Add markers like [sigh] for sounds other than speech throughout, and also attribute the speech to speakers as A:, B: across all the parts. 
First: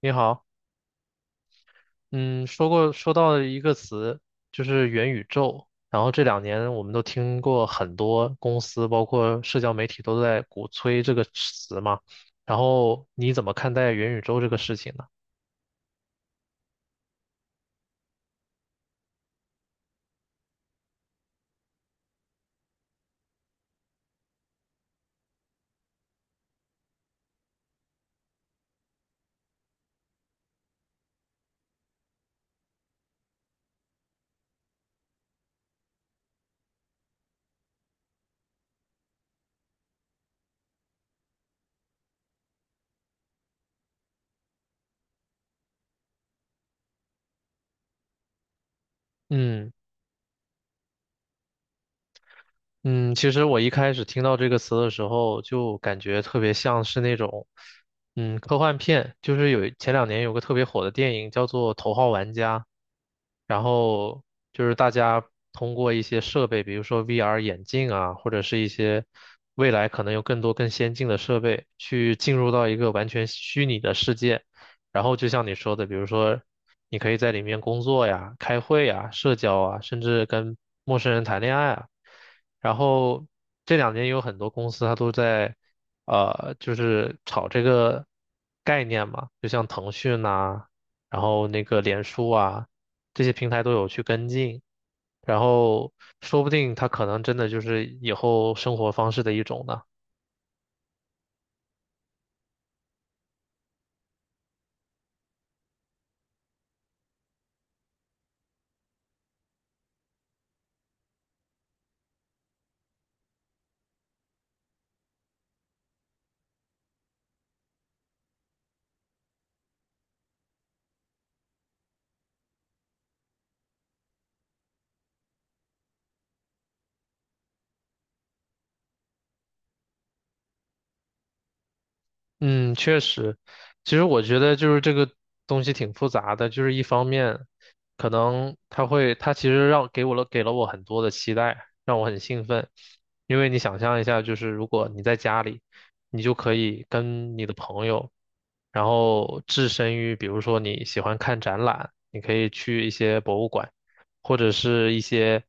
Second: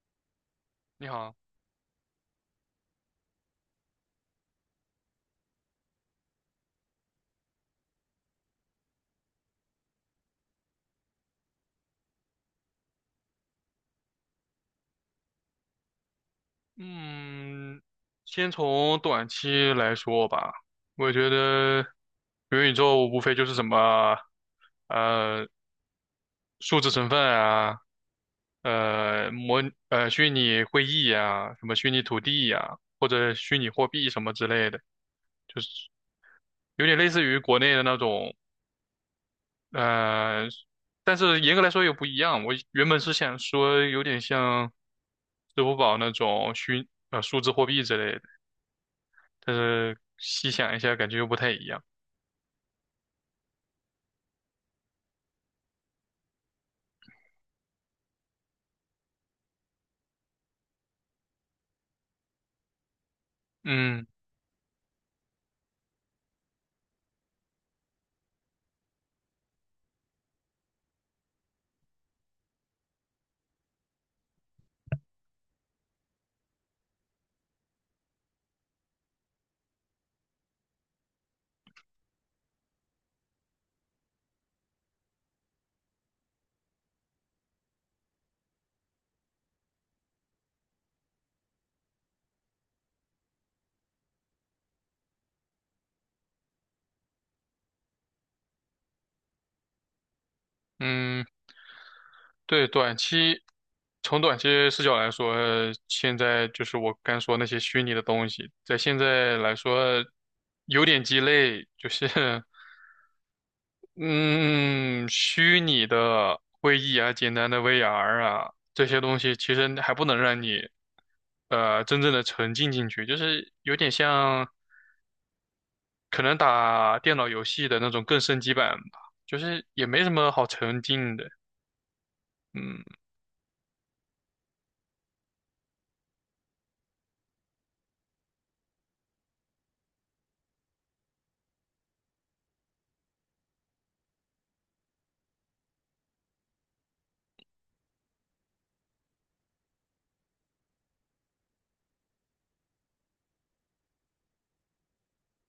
A: 你好，
B: 你好。
A: 嗯，说到了一个词，就是元宇宙。然后这两年我们都听过很多公司，包括社交媒体都在鼓吹这个词嘛。然后你怎么看待元宇宙这个事情呢？
B: 嗯，先从短期来说吧，我觉得元宇宙无非就是什么，呃，数字身份啊，呃，模虚拟会议呀、什么虚拟土地呀、或者虚拟货币什么之类的，就是有点类似于国内的那种，呃，但是严格来说又不一样。我原本是想说有点像支付宝那种数字货币之类的。但
A: 嗯。
B: 是细想一下，感觉又不太一样。
A: 嗯，其实我一开始听到这个词的时候，就感觉特别像是那种，科幻片。就是有前两年有个特别火的电影叫做《头号玩家》，然
B: 嗯。
A: 后就是大家通过一些设备，比如说 VR 眼镜啊，或者是一些未来可能有更多更先进的设备，去进入到一个完全虚拟的世界。然后就像你说的，比如说你可以在里面工作呀、开会呀、社交啊，甚至跟陌生人谈恋爱啊。然后这两年有很多公司它都在，就是炒这个概念嘛，就像腾讯呐、然后那个脸书啊，这些平台都有去跟进，然后说不定它可能真的就是以后生活方式的一种呢。
B: 嗯，对，从短期视角来说，现在就是我刚说那些虚拟的东西，在现在来说有点鸡肋，就是 [laughs] 嗯，虚拟的会议啊，简单的 VR 啊，这些东西其实还不能让你真正的沉浸进去，就是有点像。可能打电脑游戏的那种更升级版吧，就是也没什么好沉浸的。
A: 嗯，
B: 嗯。
A: 确实，其实我觉得就是这个东西挺复杂的，就是一方面，可能它会，它其实让给我了给了我很多的期待，让我很兴奋，因为你想象一下，就是如果你在家里，你就可以跟你的朋友，然后置身于，比如说你喜欢看展览，你可以去一些博物馆，或者是一些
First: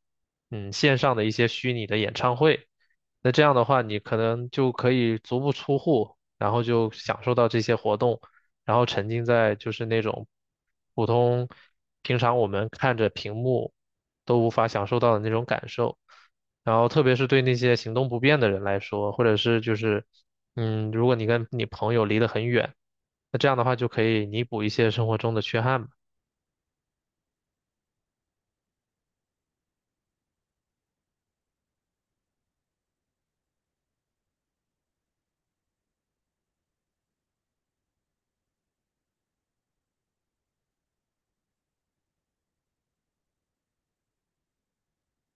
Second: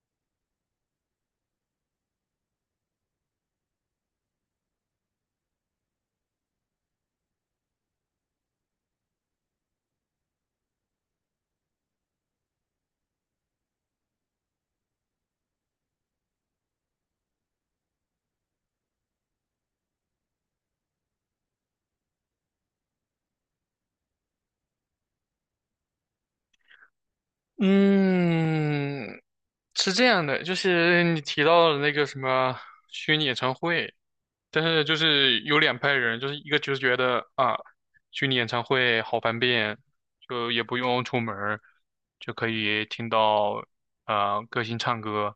A: 线上的一些虚拟的演唱会。那这样的话，你可能就可以足不出户，然后就享受到这些活动，然后沉浸在就是那种普通平常我们看着屏幕都无法享受到的那种感受。然后特别是对那些行动不便的人来说，或者是就是如果你跟你朋友离得很远，那这样的话就可以弥补一些生活中的缺憾嘛。
B: 嗯，是这样的，就是你提到的那个什么虚拟演唱会，但是就是有两派人，就是一个就是觉得啊，虚拟演唱会好方便，就也不用出门儿就可以听到啊、歌星唱歌。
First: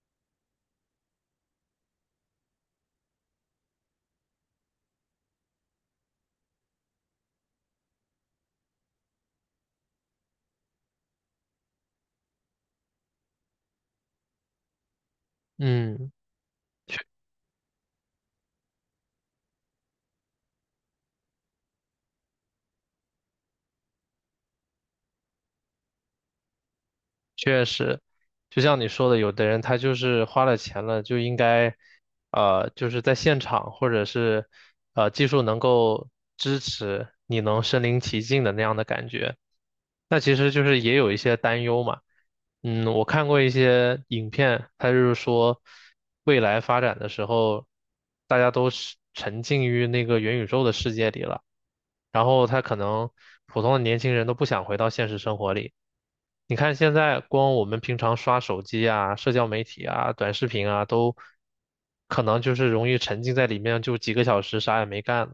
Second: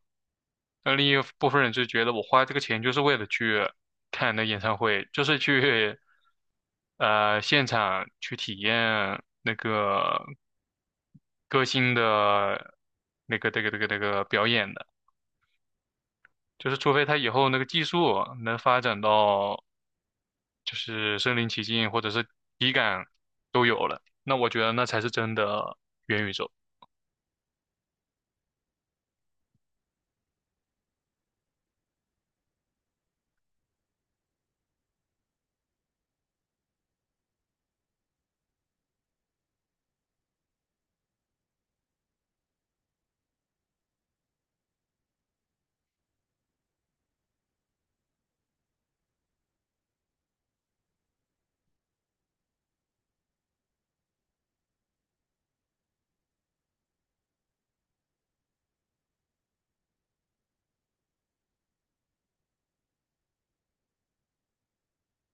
B: 那另一部分人就觉得我花这个钱就是为了去看那演唱会，就是去现场去体验那个歌星的这个表演的。
A: 嗯。
B: 就是除非他以后那个技术能发展到就是身临其境或者是体感都有了，那我觉得那才是真的元宇宙。
A: 确实，就像你说的，有的人他就是花了钱了，就应该，就是在现场或者是，技术能够支持你能身临其境的那样的感觉。那其实就是也有一些担忧嘛。我看过一些影片，它就是说，未来发展的时候，大家都是沉浸于那个元宇宙的世界里了。然后他可能普通的年轻人都不想回到现实生活里。你看现在光我们平常刷手机啊、社交媒体啊、短视频啊，都可能就是容易沉浸在里面，就几个小时啥也没干，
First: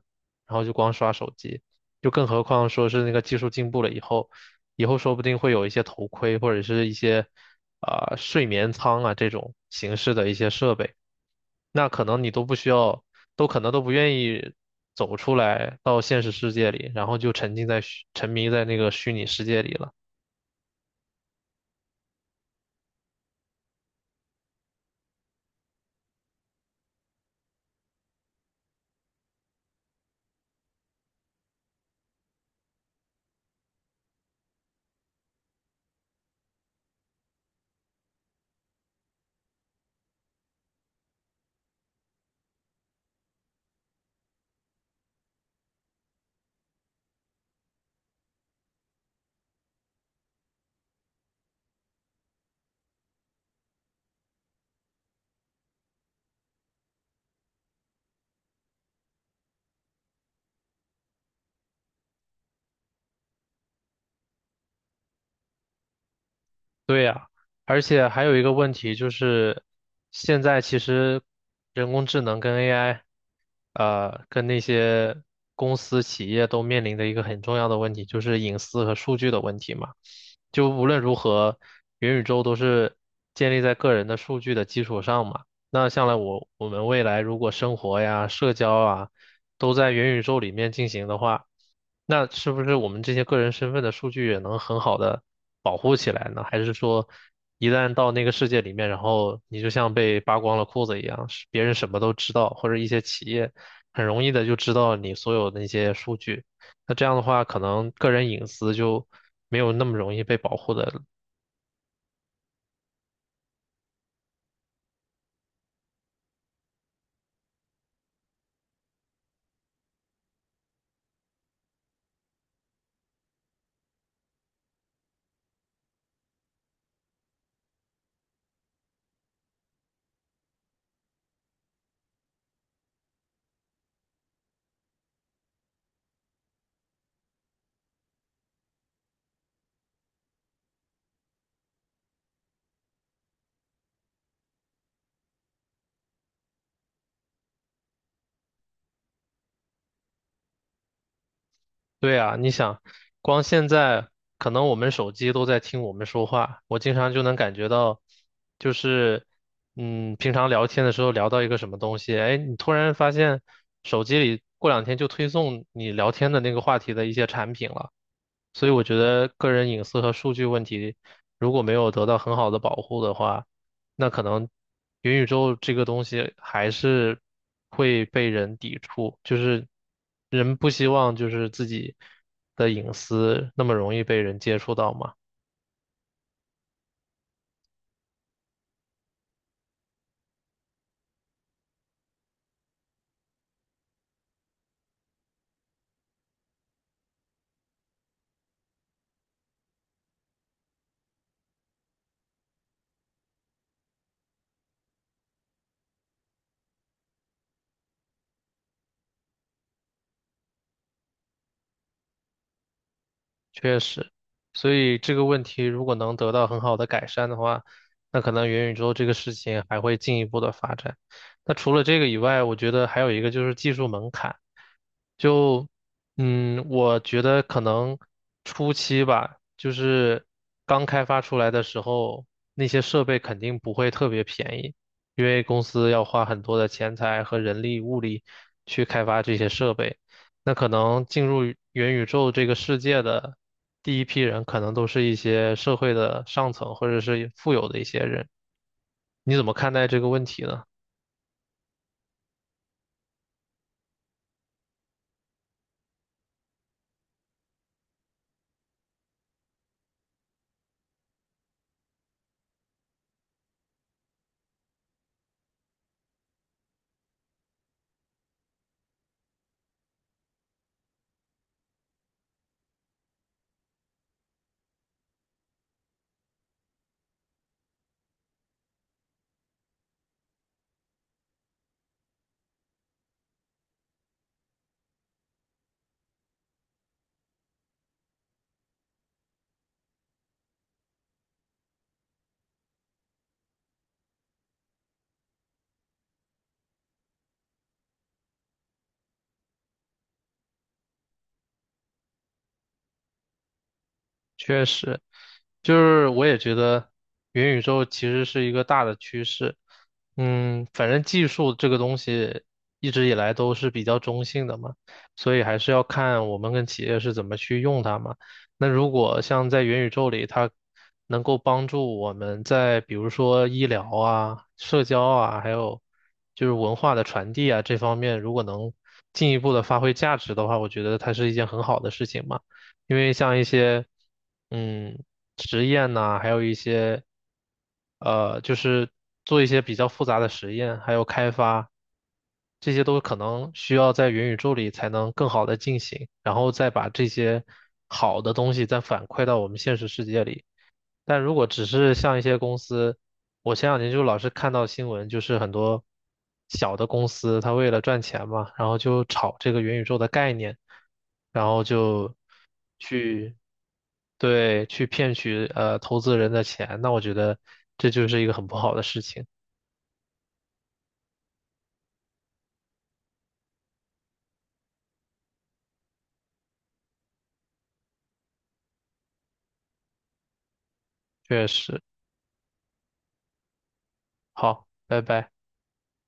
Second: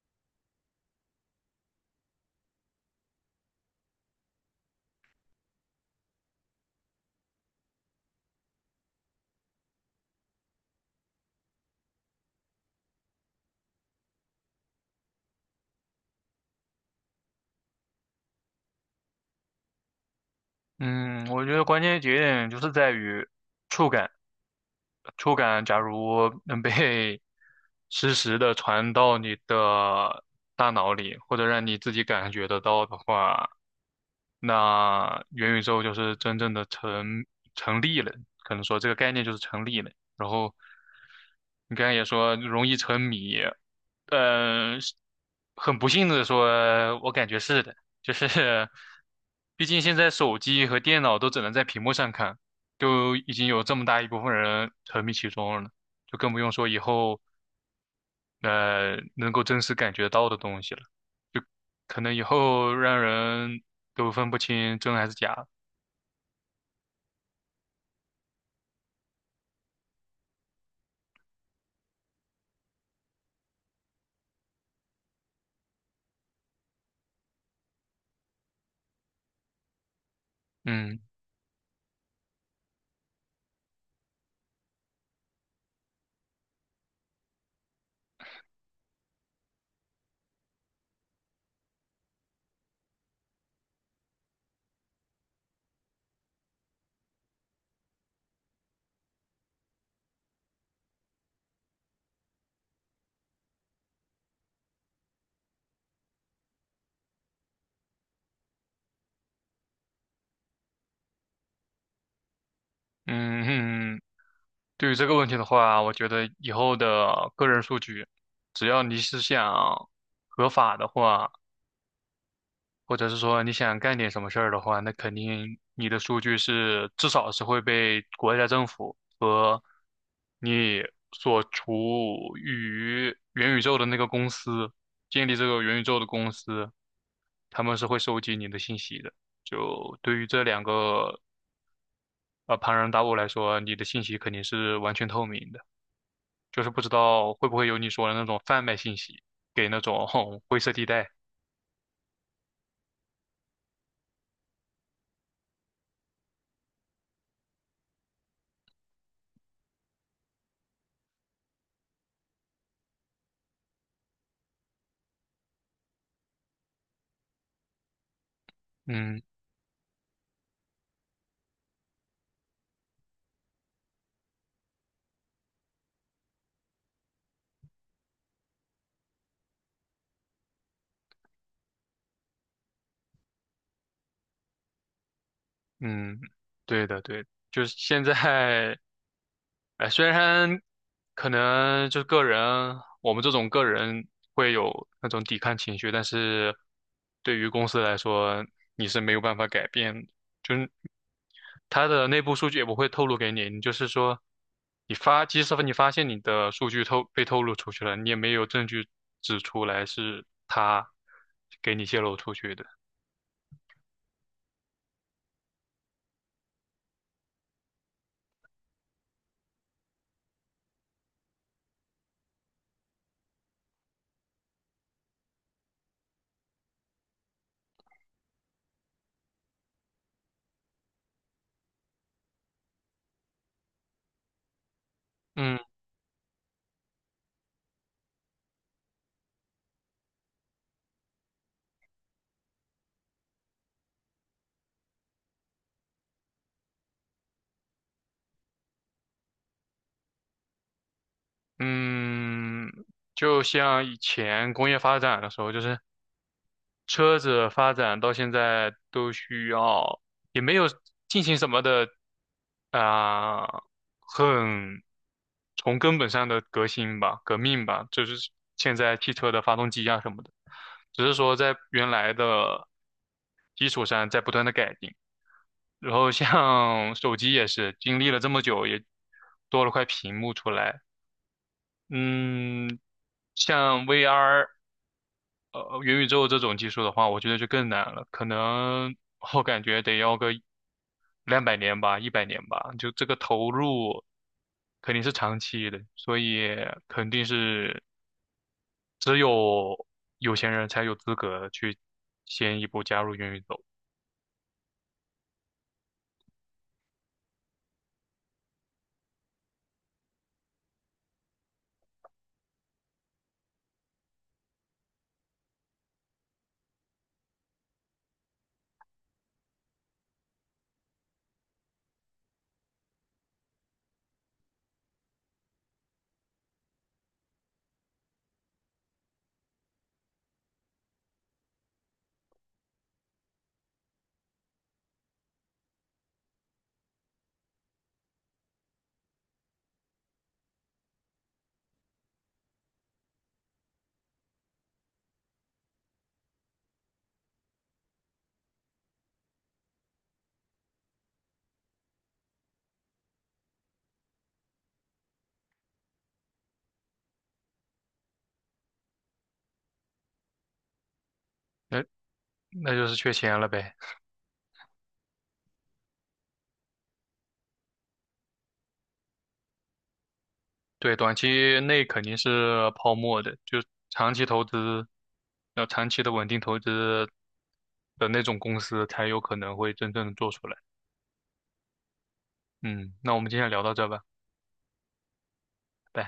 A: 然后就光刷手机。就更何况说是那个技术进步了以后，以后说不定会有一些头盔或者是一些啊、睡眠舱啊这种形式的一些设备。那可能你都不需要，都可能都不愿意走出来到现实世界里，然后就沉迷在那个虚拟世界里了。
B: 嗯，我觉得关键节点就是在于触感。触感假如能被 [laughs] 实时的传到你的大脑里，或者让你自己感觉得到的话，那元宇宙就是真正的成立了，可能说这个概念就是成立了。然后你刚才也说容易沉迷，是很不幸的说，我感觉是的，就是 [laughs] 毕竟现在手机和电脑都只能在屏幕上看，就已经有这么大一部分人沉迷其中了，就更不用说以后能够真实感觉到的东西了，可能以后让人都分不清真还是假。
A: 对呀，而且还有一个问题就是，现在其实人工智能跟 AI，跟那些公司企业都面临的一个很重要的问题，就是隐私和数据的问题嘛。就无
B: 嗯。
A: 论如何，元宇宙都是建立在个人的数据的基础上嘛。那将来我们未来如果生活呀、社交啊，都在元宇宙里面进行的话，那是不是我们这些个人身份的数据也能很好的保护起来呢？还是说，一旦到那个世界里面，然后你就像被扒光了裤子一样，是别人什么都知道，或者一些企业很容易的就知道你所有的那些数据。那这样的话，可能个人隐私就没有那么容易被保护的。
B: 嗯嗯，对于这个问题的话，我觉得以后的个人数据，只要你是想合法的话，或者是说你想干点什么事儿的话，那肯定你的数据是至少是会被国家政府和你所处于元宇宙的那个公司，建立这个元宇宙的公司，他们是会收集你的信息的。就对于这两个庞然大物来说，你的信息肯定是完全透明的。就是不知道会不会有你说的那种贩卖信息给那种 [laughs] 灰色地带。
A: 对啊，你想，光现在可能我们手机都在听我们说话，我经常就能感觉到，就是，平常聊天的时候聊到一个什么东西，哎，你突然发现手机里过两天就推送你聊天的那个话题的一些产品了。所以我觉
B: 嗯。
A: 得个人隐私和数据问题如果没有得到很好的保护的话，那可能元宇宙这个东西还是会被人抵触，就是人不希望就是自己的隐私那么容易被人接触到嘛。
B: 嗯，对的对的，就是现在，哎，虽然可能就是个人，我们这种个人会有那种抵抗情绪，但是对于公司来说，你是没有办法改变的。就是它的内部数据也不会透露给你。你就是说，你发，即使你发现你的数据被透露出去了，你也没有证据指出来是它给你泄露出去的。
A: 确实，所以这个问题如果能得到很好的改善的话，那可能元宇宙这个事情还会进一步的发展。那除了这个以外，我觉得还有一个就是技术门槛。就我觉得可能初期吧，就是刚开发出来的时候，那些设备肯定不会特别便宜，因为
B: 嗯。
A: 公司要花很多的钱财和人力物力去开发这些设备。那可能进入元宇宙这个世界的第一批人，可能都是一些社会的上层或者是富有的一些人。你怎么看待这个问题呢？
B: 嗯，就像以前工业发展的时候，就是车子发展到现在都需要，也没有进行什么的啊、很从根本上的革新吧、革命吧，就是现在汽车的发动机啊什么的，只是说在原来的基础上在不断的改进。然后像手机也是经历了这么久，也多了块屏幕出来。嗯，像 VR。呃元宇宙这种技术的话，我觉得就更难了，可能我感觉得要个200年吧，100年吧，就这个投入肯定是长期的，所以肯定是只有有钱人才有资格去先一步加入元宇宙。
A: 确实，就是我也觉得元宇宙其实是一个大的趋势。反正技术这个东西一直以来都是比较中性的嘛，所以还是要看我们跟企业是怎么去用它嘛。那如果像在元宇宙里，它能够帮助我们在比如说医疗啊、社交啊，还有就是文化的传递啊这方面，如果能进一步的发挥价值的话，我觉得它是一件很好的事情嘛。因为像一些嗯实验呐、还有一些就是做一些比较复杂的实验，还有开发，这些都可能需要在元宇宙里才能更好的进行，然后再把这些好的东西再反馈到我们现实世界里。但如果只是像一些公司，我前两年就老是看到新闻，就是很多小的公司，它为了赚钱嘛，然后就炒这个元宇宙的概念，然后
B: 那
A: 就
B: 那就是缺
A: 去，
B: 钱了呗。
A: 对，去骗取投资人的钱，那我觉得这就是一个很不好的事情，
B: 对，短期内肯定是泡沫的，就长期投资，要长期的稳定投资的那种公司才有可能会真正的做出来。
A: 确实。
B: 嗯，那我们今天聊到这吧。
A: 好，拜拜。
B: 对，